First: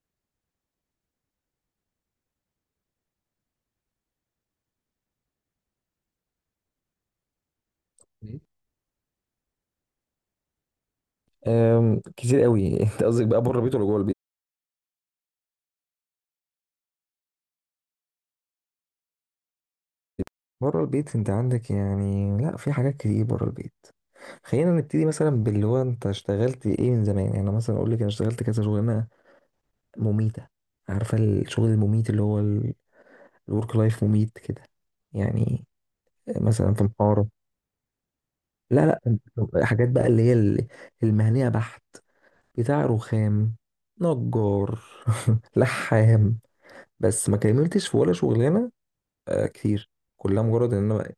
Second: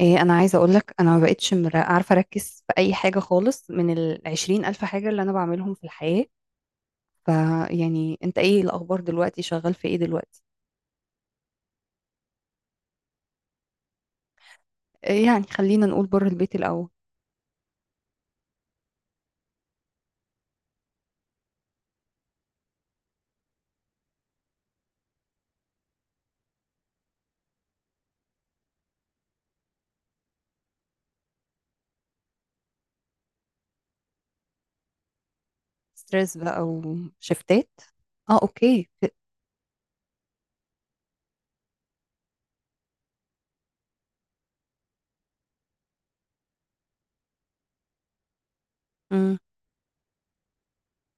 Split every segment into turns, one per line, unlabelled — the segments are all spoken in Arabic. إيه، انا عايزه اقول لك انا ما بقتش عارفه اركز في اي حاجه خالص من 20,000 حاجه اللي انا بعملهم في الحياه. فيعني انت
مم.
ايه الاخبار دلوقتي؟ شغال في ايه دلوقتي؟
كتير قوي. انت قصدك بقى بره البيت ولا جوه البيت؟
إيه، يعني خلينا نقول بره البيت الاول.
بره البيت انت عندك. يعني لا، في حاجات كتير بره البيت. خلينا نبتدي مثلا باللي هو، انت اشتغلت ايه من زمان؟ يعني انا مثلا اقول لك انا اشتغلت كذا شغلانه مميته. عارفه الشغل المميت، اللي هو الورك لايف مميت كده يعني؟
ستريس بقى
مثلا في محاره.
وشفتات. اه،
لا،
اوكي.
لا. حاجات بقى اللي هي المهنيه بحت. بتاع رخام، نجار، لحام. بس ما كملتش في ولا شغلانه.
مم.
آه، كتير. كلها مجرد ان انا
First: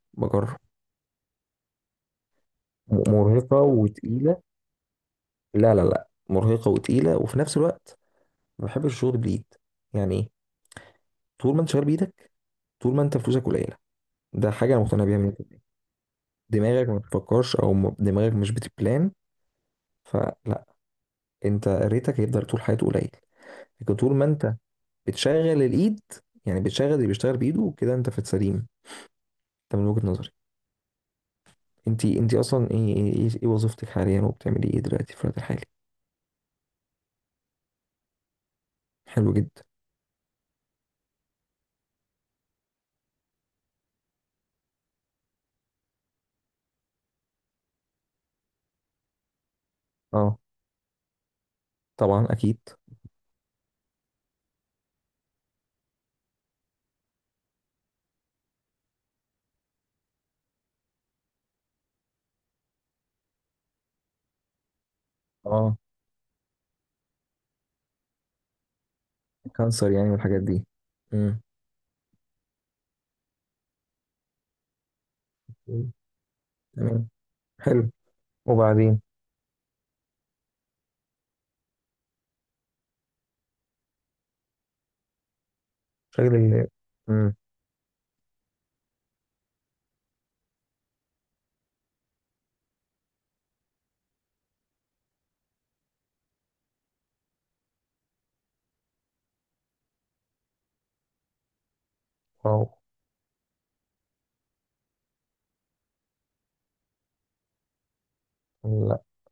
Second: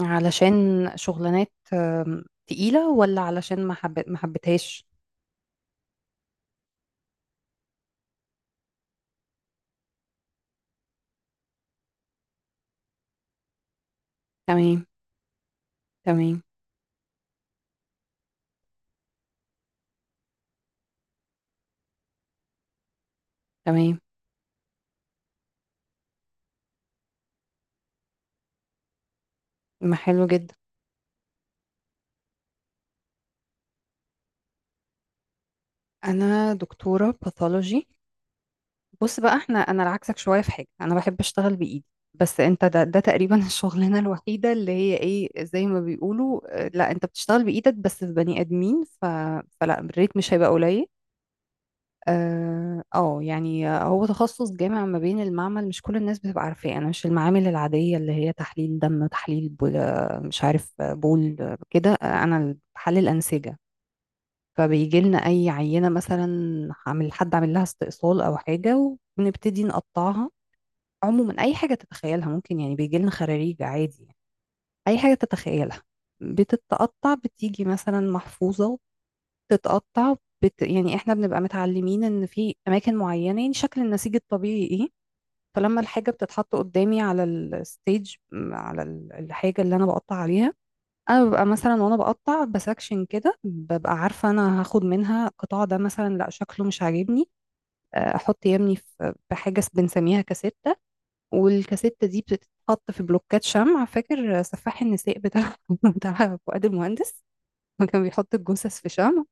علشان
بجرب.
شغلانات. تقيله، ولا
مرهقة
علشان ما
وتقيلة.
حبيتهاش؟
لا، لا، لا، مرهقة وتقيلة، وفي نفس الوقت ما بحبش الشغل بالإيد. يعني إيه؟ طول ما أنت شغال بإيدك، طول ما أنت فلوسك قليلة. ده حاجة أنا
تمام.
مقتنع بيها. من
تمام.
دماغك ما بتفكرش، أو دماغك مش بتبلان. فلا، أنت ريتك هيفضل طول حياته قليل. لكن
تمام.
طول ما أنت بتشغل الإيد، يعني بتشغل اللي بيشتغل بإيده كده، أنت في السليم. ده من
ما،
وجهة
حلو
نظري.
جدا.
أنت أصلا إيه وظيفتك حاليا، وبتعملي إيه دلوقتي في الوقت الحالي؟
انا دكتوره باثولوجي. بص
حلو
بقى،
جدا.
انا عكسك شويه في حاجه، انا بحب اشتغل بايدي. بس انت ده تقريبا الشغلانه الوحيده اللي هي ايه، زي ما بيقولوا. لا، انت بتشتغل بايدك بس في بني ادمين. فلا، الريت مش
أه،
هيبقى قليل.
طبعا أكيد.
اه. هو تخصص جامع ما بين المعمل، مش كل الناس بتبقى عارفاه. انا مش المعامل العاديه اللي هي تحليل دم، تحليل بول، آه، مش عارف آه، بول كده، انا بحلل انسجه. فبيجي لنا اي
اه،
عينه، مثلا حد عامل لها استئصال او حاجه، وبنبتدي
كانسر يعني
نقطعها.
والحاجات دي.
عموما
امم،
اي حاجه تتخيلها ممكن، يعني بيجي لنا خراريج عادي يعني. اي حاجه تتخيلها
تمام،
بتتقطع، بتيجي
حلو.
مثلا محفوظه،
وبعدين؟
بتتقطع، يعني احنا بنبقى متعلمين ان في اماكن معينه، يعني شكل النسيج الطبيعي ايه. فلما الحاجه
شغل.
بتتحط قدامي على
امم.
الستيج، على الحاجه اللي انا بقطع عليها، انا ببقى مثلا وانا بقطع بسكشن كده، ببقى عارفه انا هاخد منها القطاع ده. مثلا، لا شكله مش عاجبني، احط يمني في حاجه بنسميها كاسيت. والكاسيتة دي
واو.
بتتحط في بلوكات شمع. فاكر سفاح النساء بتاع فؤاد المهندس؟ ما كان بيحط الجثث في
لا.
شمع؟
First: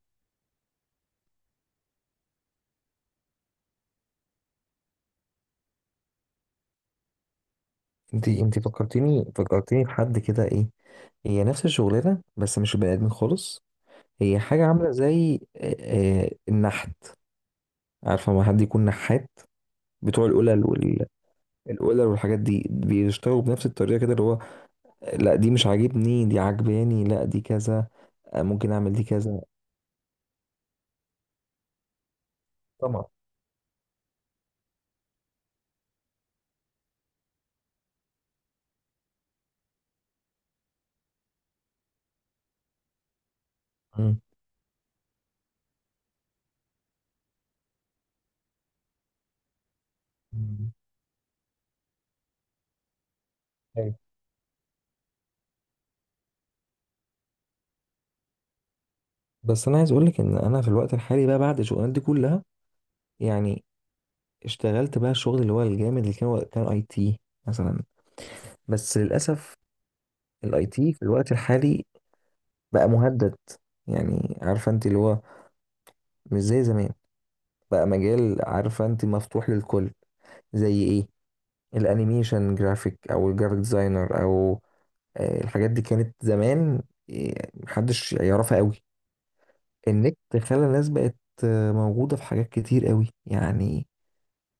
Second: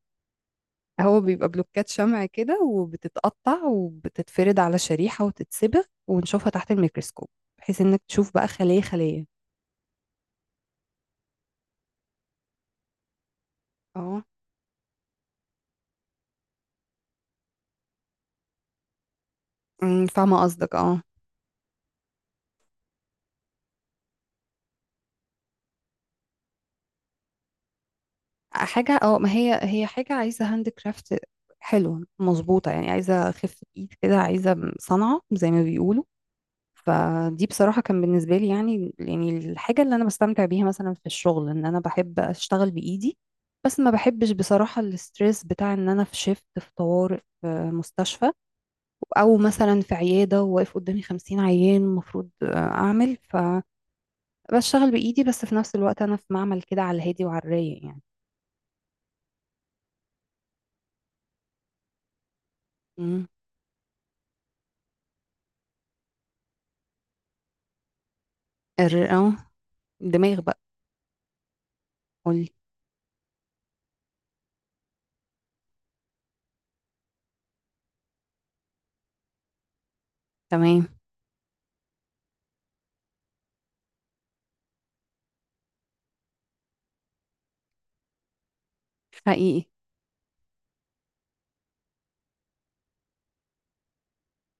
هو بيبقى بلوكات شمع كده، وبتتقطع وبتتفرد على شريحة وتتسبغ ونشوفها تحت الميكروسكوب، بحيث انك
انت
تشوف بقى
انت
خلية
فكرتيني
خلية.
فكرتيني بحد كده. ايه؟ هي نفس الشغلانه بس مش بني ادمين خالص.
اه.
هي حاجه عامله زي النحت. عارفه، ما حد يكون نحات بتوع
فاهمة قصدك، اه.
القلل والحاجات دي، بيشتغلوا بنفس الطريقه كده، اللي هو لا دي مش عاجبني، دي عاجباني، لا دي كذا، ممكن
حاجة،
اعمل دي
اه. ما
كذا.
هي حاجة عايزة هاند كرافت حلوة، مظبوطة، يعني
طبعا.
عايزة خفة ايد كده، عايزة صنعة زي ما بيقولوا. فدي بصراحة كان بالنسبة لي يعني الحاجة اللي أنا بستمتع بيها مثلا في الشغل، إن أنا بحب أشتغل بإيدي. بس ما بحبش بصراحة الستريس بتاع إن أنا في شيفت، في طوارئ، في مستشفى، أو مثلا في عيادة وواقف
امم.
قدامي 50 عيان المفروض أعمل. فبشتغل بإيدي، بس في نفس الوقت أنا في معمل كده على الهادي وعلى الرايق يعني.
بس انا عايز اقولك ان انا في الوقت الحالي بقى، بعد الشغلانات دي كلها،
مم.
يعني اشتغلت بقى الشغل اللي هو الجامد، اللي كان اي تي مثلا. بس
الر- أه
للاسف
الدماغ بقى.
الاي تي في الوقت الحالي
قولي.
بقى مهدد. يعني عارفه انت، اللي هو مش زي زمان. بقى مجال عارفه انت مفتوح للكل. زي
تمام.
ايه؟ الانيميشن جرافيك، او الجرافيك ديزاينر، او الحاجات دي كانت زمان محدش يعرفها قوي.
حقيقي.
النت خلى الناس بقت موجودة في حاجات كتير قوي يعني.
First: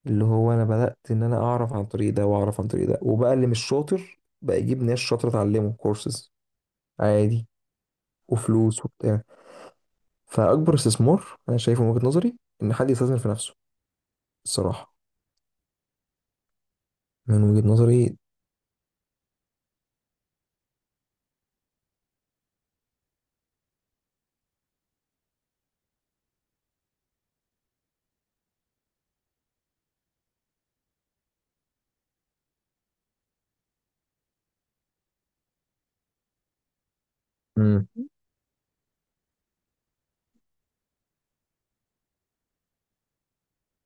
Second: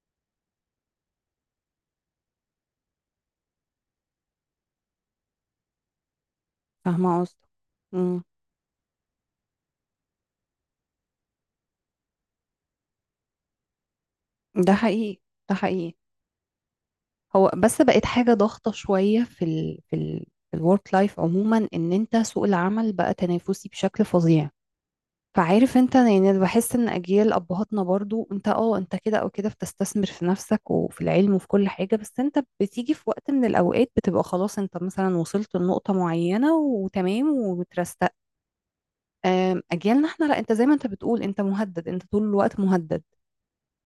اللي هو انا بدأت ان انا اعرف عن طريق ده، واعرف عن طريق ده. وبقى اللي مش شاطر بقى يجيب ناس شاطرة تعلمه كورسز،
فاهمة
عادي،
قصدك. مم.
وفلوس وبتاع. فأكبر استثمار أنا شايفه من وجهة نظري إن حد يستثمر في نفسه،
ده
الصراحة.
حقيقي. ده حقيقي.
من
هو
وجهة
بس بقت
نظري.
حاجة ضغطة شوية في الورك لايف عموما، ان انت سوق العمل بقى تنافسي بشكل فظيع. فعارف انت، يعني أنا بحس ان اجيال ابهاتنا برضو انت انت كده او كده بتستثمر في نفسك وفي العلم وفي كل حاجة. بس انت بتيجي في وقت من الاوقات بتبقى خلاص، انت مثلا وصلت لنقطة معينة وتمام
امم.
وترستق. اجيالنا احنا لا، انت زي ما انت بتقول، انت مهدد، انت طول الوقت مهدد،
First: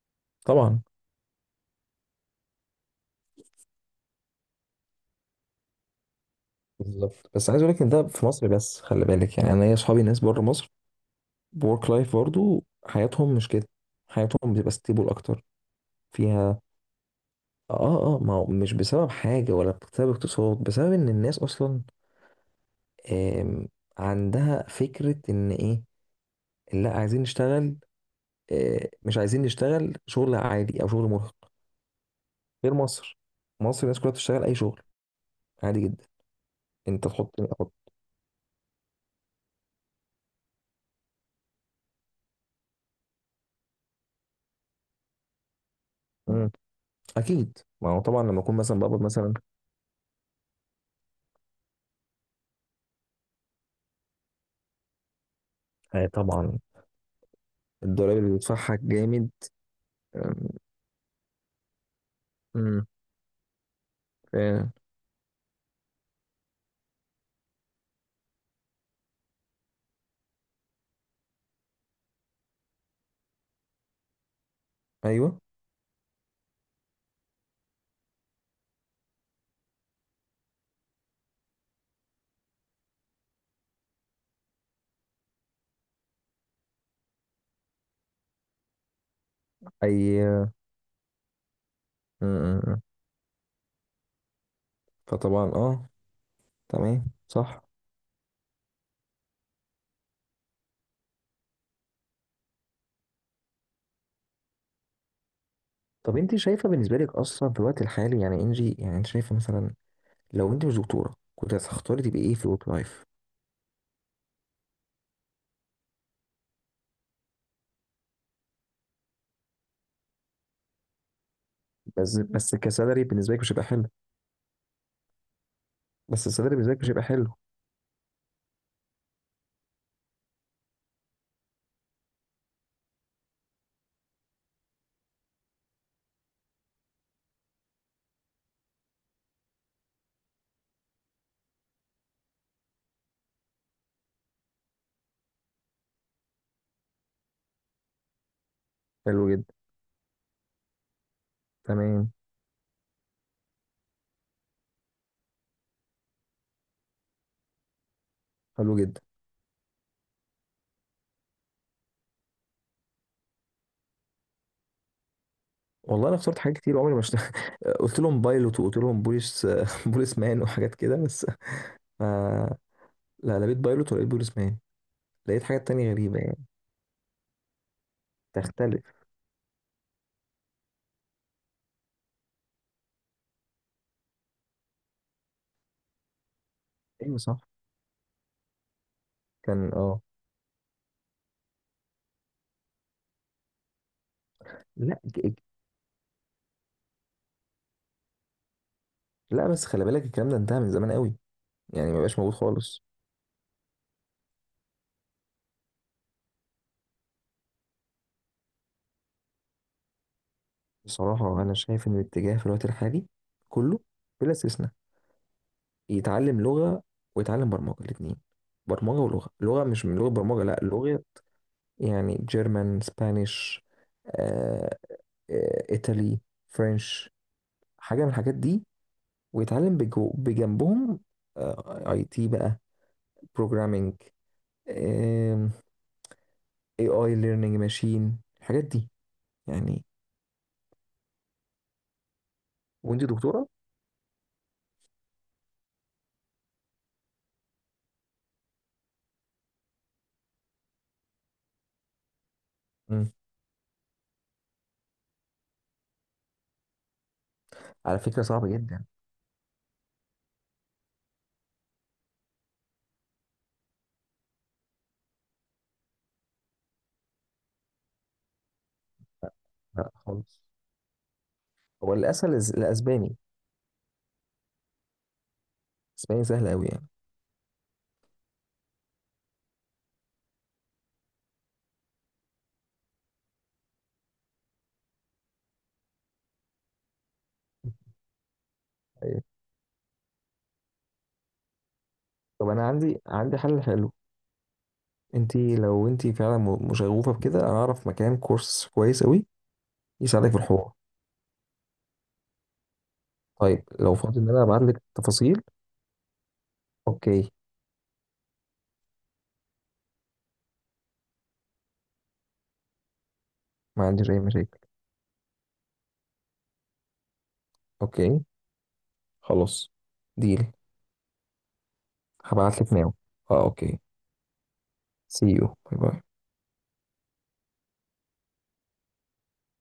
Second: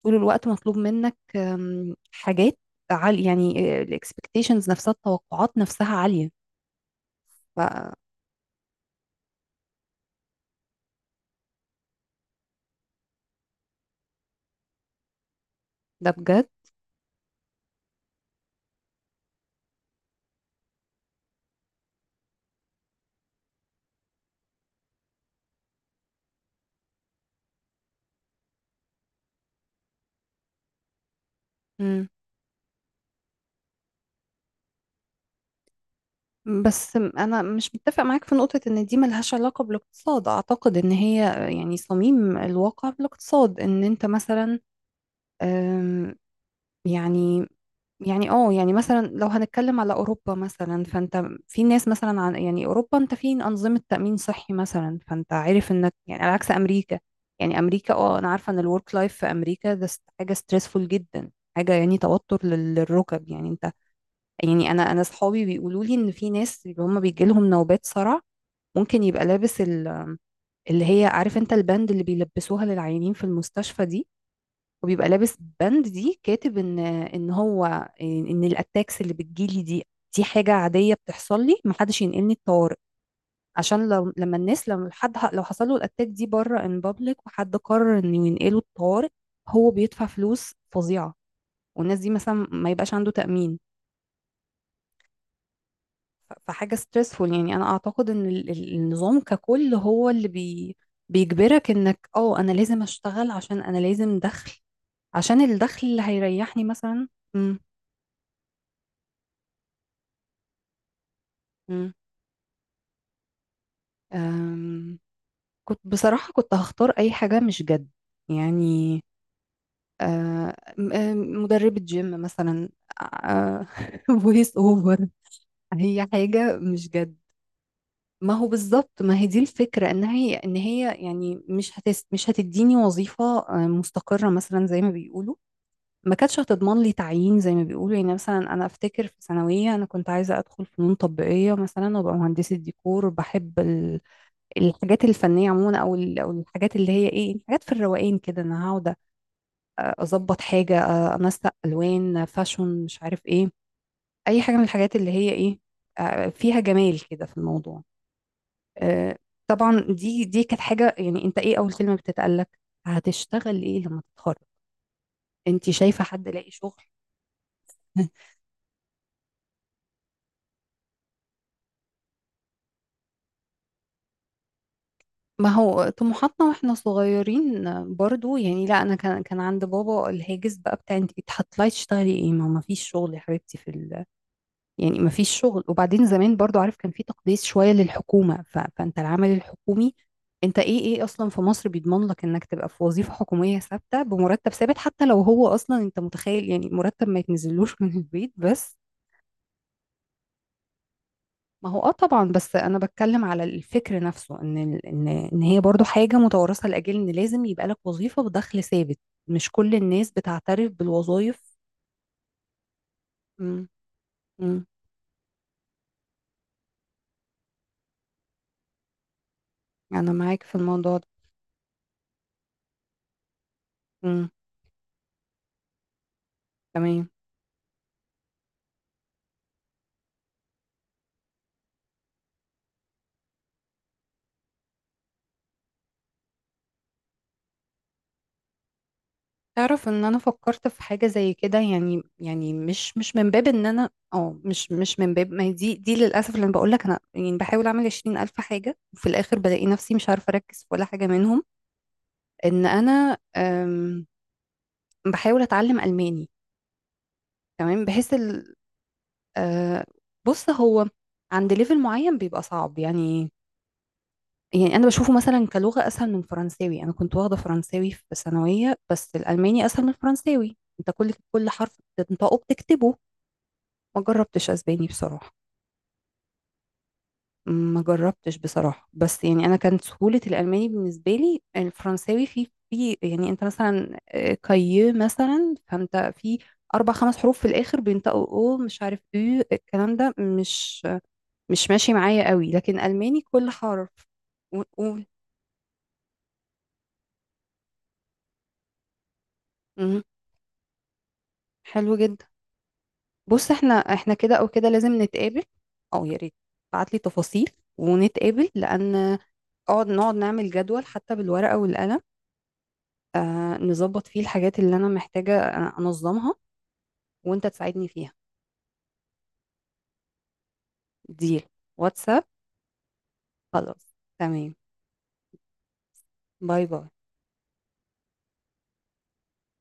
طول الوقت مطلوب
طبعا.
منك حاجات عالية يعني. الاكسبكتيشنز نفسها، التوقعات نفسها عالية.
بالظبط، بس عايز أقول لك إن
فده
ده في مصر بس، خلي بالك. يعني أنا ليا أصحابي ناس بره مصر، بورك لايف برضو حياتهم مش كده. حياتهم بتبقى ستيبل أكتر،
بجد.
فيها. آه، آه، ما هو مش بسبب حاجة ولا بسبب اقتصاد، بسبب إن الناس أصلا آم، عندها فكرة إن إيه، لا، عايزين نشتغل، مش عايزين نشتغل شغل عادي أو شغل مرهق.
مم.
غير مصر، مصر الناس كلها بتشتغل أي شغل، عادي جدا.
بس
أنت تحط
انا
أحط.
مش متفق معاك في نقطة ان دي ملهاش علاقة بالاقتصاد. اعتقد ان هي يعني صميم الواقع بالاقتصاد ان انت مثلا، آم،
مم.
يعني،
أكيد، ما هو طبعا
يعني
لما أكون
يعني
مثلا بقبض
مثلا لو
مثلا.
هنتكلم على اوروبا مثلا، فانت في ناس مثلا، عن يعني اوروبا انت في انظمه تامين صحي مثلا، فانت عارف انك
آه،
يعني على عكس
طبعا.
امريكا. يعني امريكا،
الضرايب
انا
اللي
عارفه ان
بتدفعها
الورك لايف في
جامد.
امريكا ده حاجه
آم،
ستريسفول جدا، حاجه يعني توتر
مم،
للركب، يعني انت، يعني
آه،
انا اصحابي بيقولوا لي ان في ناس اللي هم بيجي لهم نوبات صرع، ممكن يبقى لابس اللي هي عارف انت البند اللي بيلبسوها للعيانين في المستشفى دي، وبيبقى لابس
أيوه.
بند دي كاتب ان هو، ان الاتاكس اللي بتجيلي دي، دي حاجه عاديه بتحصل لي، محدش ينقلني الطوارئ. عشان لو لما الناس، لما حد لو حصل له الاتاك دي بره ان بابليك، وحد قرر انه ينقله الطوارئ، هو بيدفع
أي،
فلوس
آه.
فظيعه، والناس دي
مم،
مثلا
مم،
ما
مم.
يبقاش عنده تامين.
فطبعا، أه.
فحاجه
تمام،
ستريسفول، يعني انا
صح.
اعتقد ان النظام ككل هو اللي بي بيجبرك انك انا لازم اشتغل عشان انا لازم دخل، عشان الدخل اللي
طب أنت
هيريحني
شايفة بالنسبة
مثلا.
لك أصلا في الوقت الحالي، يعني إنجي، يعني أنت شايفة مثلا، لو انت مش دكتوره كنت
مم.
هتختاري تبقي ايه في الورك لايف؟
أم، كنت بصراحة، كنت هختار أي حاجة مش جد، يعني أه، م- أم، مدربة
بس
جيم
بس
مثلا،
كسالري بالنسبه لك مش هيبقى حلو.
فويس اوفر. هي
بس السالري
حاجة
بالنسبه لك مش
مش
هيبقى
جد.
حلو.
ما هو بالظبط، ما هي دي الفكرة، ان هي يعني مش هتديني وظيفة مستقرة مثلا زي ما بيقولوا، ما كانتش هتضمن لي تعيين زي ما بيقولوا. يعني مثلا انا افتكر في ثانوية انا كنت عايزة ادخل فنون تطبيقية مثلا وابقى مهندسة ديكور، وبحب الحاجات الفنية عموما، أو الحاجات اللي هي إيه، حاجات في الروقان كده، أنا هقعد
حلو جدا.
أظبط حاجة، أنسق
تمام.
ألوان، فاشون، مش عارف إيه، أي حاجة من الحاجات اللي هي إيه، فيها جمال كده في الموضوع.
حلو جدا.
آه، طبعا دي كانت حاجة. يعني أنت إيه أول كلمة بتتقالك؟ هتشتغل إيه لما تتخرج؟ أنت شايفة
والله انا
حد
اخترت
لاقي
حاجات كتير،
شغل؟
عمري ما اشت... قلت لهم بايلوت، وقلت لهم بوليس، بوليس مان وحاجات كده بس. ما... لا، لا، لقيت بايلوت ولقيت بوليس مان. لقيت
ما
حاجات
هو
تانية غريبة يعني.
طموحاتنا واحنا صغيرين برضو، يعني، لا
تختلف.
انا كان عند بابا الهاجس بقى بتاع انت هتطلعي تشتغلي ايه، ما فيش شغل يا حبيبتي، في يعني ما فيش شغل. وبعدين زمان برضو عارف، كان في
ايوه، صح.
تقديس شوية للحكومة. فانت العمل
كان،
الحكومي،
اه.
انت ايه اصلا في مصر بيضمن لك انك تبقى في وظيفة حكومية ثابتة بمرتب ثابت؟
لا
حتى لو
ج-
هو اصلا، انت متخيل يعني مرتب ما يتنزلوش من البيت بس.
لا، بس خلي بالك، الكلام ده انتهى من زمان قوي.
ما هو،
يعني ما بقاش
طبعا،
موجود
بس انا
خالص.
بتكلم على الفكر نفسه ان ان هي برضو حاجة متوارثة، لاجل ان لازم يبقى لك وظيفة بدخل ثابت. مش كل الناس بتعترف
بصراحة انا
بالوظائف.
شايف ان الاتجاه في الوقت الحالي
امم.
كله، بلا
امم.
استثناء، يتعلم لغة ويتعلم برمجة الاتنين. برمجة ولغة. لغة، مش من لغة
انا معاك
برمجة،
في
لا
الموضوع
لغة.
ده.
يعني جيرمان، سبانيش،
امم.
آه، آه، ايطالي،
تمام.
فرنش، حاجة من الحاجات دي. ويتعلم بجو بجنبهم اي تي بقى، بروجرامينج، اي اي ليرنينج ماشين، الحاجات دي يعني.
تعرف ان انا فكرت في حاجه زي كده، يعني يعني مش
وانت
مش من باب
دكتورة؟
ان انا اه مش مش من باب، ما هي دي للاسف اللي انا بقول لك، انا يعني بحاول اعمل 20,000 حاجه وفي الاخر بلاقي نفسي مش عارفه اركز في ولا حاجه منهم. ان
مم.
انا بحاول اتعلم الماني، تمام،
على
بحيث
فكرة صعبة
ال...
جدا.
آه، بص، هو عند ليفل معين بيبقى صعب يعني. يعني انا بشوفه مثلا كلغه اسهل من فرنساوي. انا كنت واخده فرنساوي في ثانويه، بس
لا،
الالماني اسهل من
لا خالص.
الفرنساوي، انت كل حرف
هو الاسهل
بتنطقه بتكتبه.
الاسباني.
ما جربتش اسباني بصراحة.
الاسباني سهل قوي يعني.
ما جربتش بصراحة، بس يعني انا كانت سهولة الالماني بالنسبة لي، الفرنساوي في يعني انت مثلا، كاي مثلا فانت في اربع خمس حروف في الاخر بينطقوا، او مش عارف، او
طيب.
الكلام ده مش ماشي معايا
طب
قوي،
انا
لكن
عندي
الماني
عندي
كل
حل
حرف
حلو.
ونقول.
لو انت فعلا مشغوفه بكده، انا اعرف مكان كورس كويس قوي،
مم،
يساعدك في الحوار.
حلو جدا. بص،
طيب
احنا
لو
احنا
فاضي، ان
كده
انا
او
ابعت
كده
لك
لازم نتقابل،
التفاصيل.
او يا ريت تبعت لي
اوكي.
تفاصيل ونتقابل، لان نقعد نعمل جدول حتى بالورقة والقلم،
ما
نظبط
عنديش اي
فيه الحاجات
مشاكل.
اللي أنا محتاجة أنظمها، وأنت تساعدني فيها.
اوكي. خلاص. ديل.
ديل. واتساب.
هبعت لك ناو. اه، اوكي.
خلاص، تمام.
سي يو، باي باي.
باي باي.